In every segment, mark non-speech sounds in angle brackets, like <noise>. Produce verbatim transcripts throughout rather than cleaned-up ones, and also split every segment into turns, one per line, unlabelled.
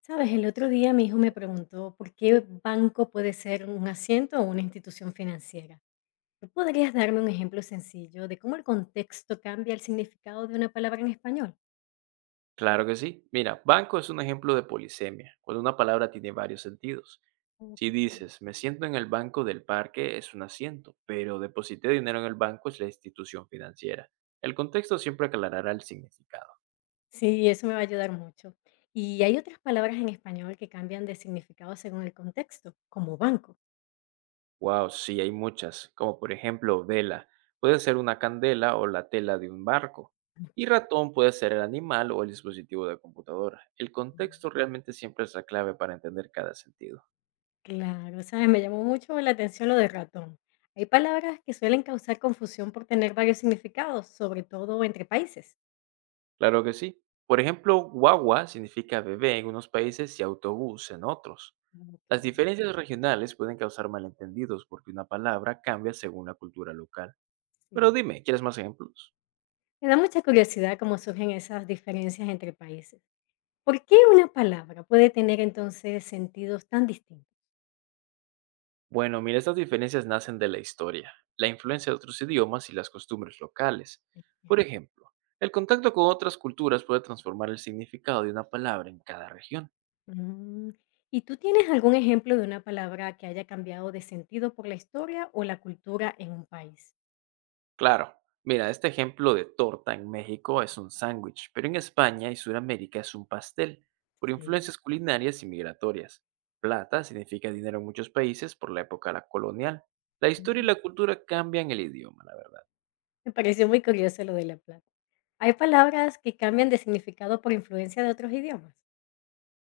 Sabes, el otro día mi hijo me preguntó por qué banco puede ser un asiento o una institución financiera. ¿Tú podrías darme un ejemplo sencillo de cómo el contexto cambia el significado de una palabra en español?
Claro que sí. Mira, banco es un ejemplo de polisemia, cuando una palabra tiene varios sentidos.
Ok.
Si dices, me siento en el banco del parque, es un asiento, pero deposité dinero en el banco es la institución financiera. El contexto siempre aclarará el significado.
Sí, eso me va a ayudar mucho. Y hay otras palabras en español que cambian de significado según el contexto, como banco.
Wow, sí, hay muchas, como por ejemplo vela, puede ser una candela o la tela de un barco. Y ratón puede ser el animal o el dispositivo de computadora. El
Mm,
contexto realmente siempre es la clave para entender cada sentido.
Claro, sabes, me llamó mucho la atención lo de ratón. Hay palabras que suelen causar confusión por tener varios significados, sobre todo entre países.
Claro que sí. Por ejemplo, guagua significa bebé en unos países y autobús en otros.
Ok,
Las diferencias regionales pueden causar malentendidos porque una palabra cambia según la cultura local. Pero
sí.
dime, ¿quieres más ejemplos?
Me da mucha curiosidad cómo surgen esas diferencias entre países. ¿Por qué una palabra puede tener entonces sentidos tan distintos?
Bueno, mira, estas diferencias nacen de la historia, la influencia de otros idiomas y las costumbres locales.
Ujú.
Por ejemplo, el contacto con otras culturas puede transformar el significado de una palabra en cada región.
Mm, ¿Y tú tienes algún ejemplo de una palabra que haya cambiado de sentido por la historia o la cultura en un país?
Claro, mira, este ejemplo de torta en México es un sándwich, pero en España y Sudamérica es un pastel, por
Sí.
influencias culinarias y migratorias. Plata significa dinero en muchos países por la época la colonial. La historia y la
Mm,
cultura cambian el idioma, la verdad.
Me pareció muy curioso lo de la plata. ¿Hay palabras que cambian de significado por influencia de otros idiomas?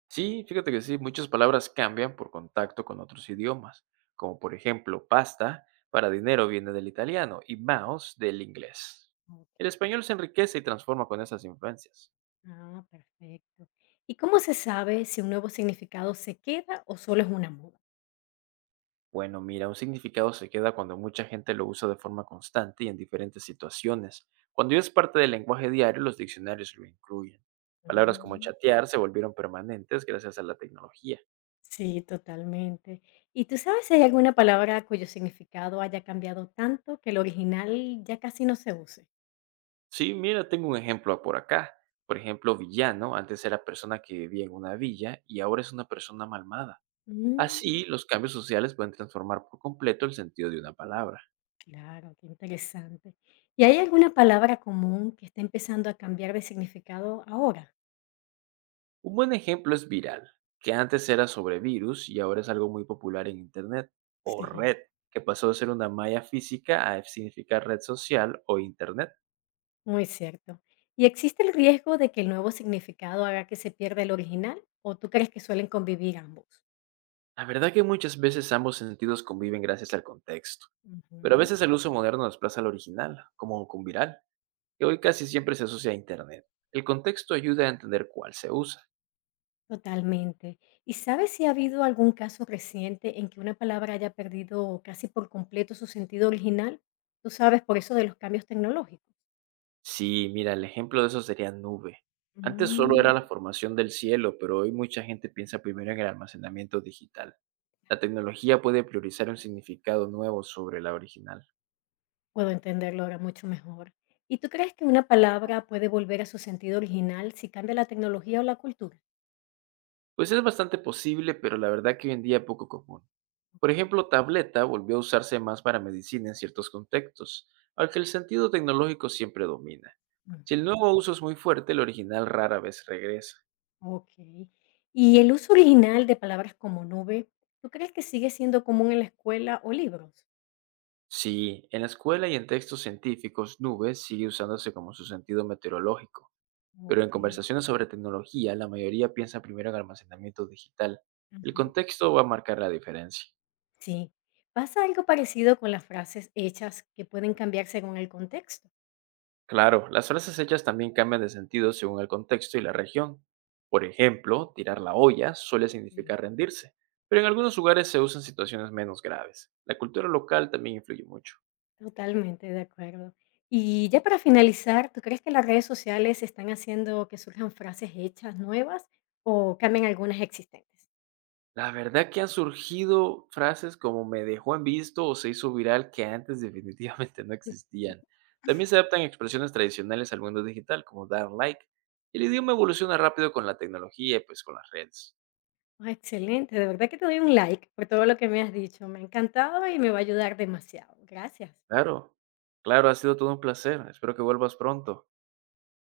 Sí, fíjate que sí, muchas palabras cambian por contacto con otros idiomas, como por ejemplo pasta para dinero viene del italiano y mouse del inglés.
Ok.
El español se enriquece y transforma con esas influencias.
Ah, perfecto. ¿Y cómo se sabe si un nuevo significado se queda o solo es una moda?
Bueno, mira, un significado se queda cuando mucha gente lo usa de forma constante y en diferentes situaciones. Cuando ya es parte del lenguaje diario, los diccionarios lo incluyen. Palabras como
Mm.
chatear se volvieron permanentes gracias a la tecnología.
Sí, totalmente. ¿Y tú sabes si hay alguna palabra cuyo significado haya cambiado tanto que el original ya casi no se use?
Sí, mira, tengo un ejemplo por acá. Por ejemplo, villano antes era persona que vivía en una villa y ahora es una persona malmada.
Mm,
Así, los cambios sociales pueden transformar por completo el sentido de una palabra.
Claro, qué interesante. ¿Y hay alguna palabra común que está empezando a cambiar de significado ahora?
Un buen ejemplo es viral, que antes era sobre virus y ahora es algo muy popular en Internet, o
Sí.
red, que pasó de ser una malla física a significar red social o Internet.
Muy cierto. ¿Y existe el riesgo de que el nuevo significado haga que se pierda el original o tú crees que suelen convivir ambos?
La verdad que muchas veces ambos sentidos conviven gracias al contexto, pero a
Ujú.
veces el uso moderno desplaza al original, como con viral, que hoy casi siempre se asocia a Internet. El contexto ayuda a entender cuál se usa.
Totalmente. ¿Y sabes si ha habido algún caso reciente en que una palabra haya perdido casi por completo su sentido original? Tú sabes, por eso de los cambios tecnológicos.
Sí, mira, el ejemplo de eso sería nube. Antes solo era
Mm,
la formación del cielo, pero hoy mucha gente piensa primero en el almacenamiento digital. La tecnología puede priorizar un significado nuevo sobre la original.
Puedo entenderlo ahora mucho mejor. ¿Y tú crees que una palabra puede volver a su sentido original si cambia la tecnología o la cultura?
Pues es bastante posible, pero la verdad que hoy en día es poco común. Por
Ok.
ejemplo, tableta volvió a usarse más para medicina en ciertos contextos, aunque el sentido tecnológico siempre domina. Si el
Ujú.
nuevo uso es muy fuerte, el original rara vez regresa.
Ok. ¿Y el uso original de palabras como nube, tú crees que sigue siendo común en la escuela o libros?
Sí, en la escuela y en textos científicos, nubes sigue usándose como su sentido meteorológico, pero en
Ok.
conversaciones sobre tecnología, la mayoría piensa primero en almacenamiento digital. El
Ajá.
contexto va a marcar la diferencia.
Sí, pasa algo parecido con las frases hechas que pueden cambiar según el contexto.
Claro, las frases hechas también cambian de sentido según el contexto y la región. Por ejemplo, tirar la olla suele
Sí.
significar rendirse, pero en algunos lugares se usan situaciones menos graves. La cultura local también influye mucho.
Totalmente de acuerdo. Y ya para finalizar, ¿tú crees que las redes sociales están haciendo que surjan frases hechas nuevas o cambien algunas existentes?
La verdad que han surgido frases como "me dejó en visto" o "se hizo viral", que antes <laughs> definitivamente no existían. También se adaptan expresiones tradicionales al mundo digital, como dar like. El idioma evoluciona rápido con la tecnología y pues con las redes.
Ah, excelente, de verdad que te doy un like por todo lo que me has dicho. Me ha encantado y me va a ayudar demasiado. Gracias.
Claro, claro, ha sido todo un placer. Espero que vuelvas pronto.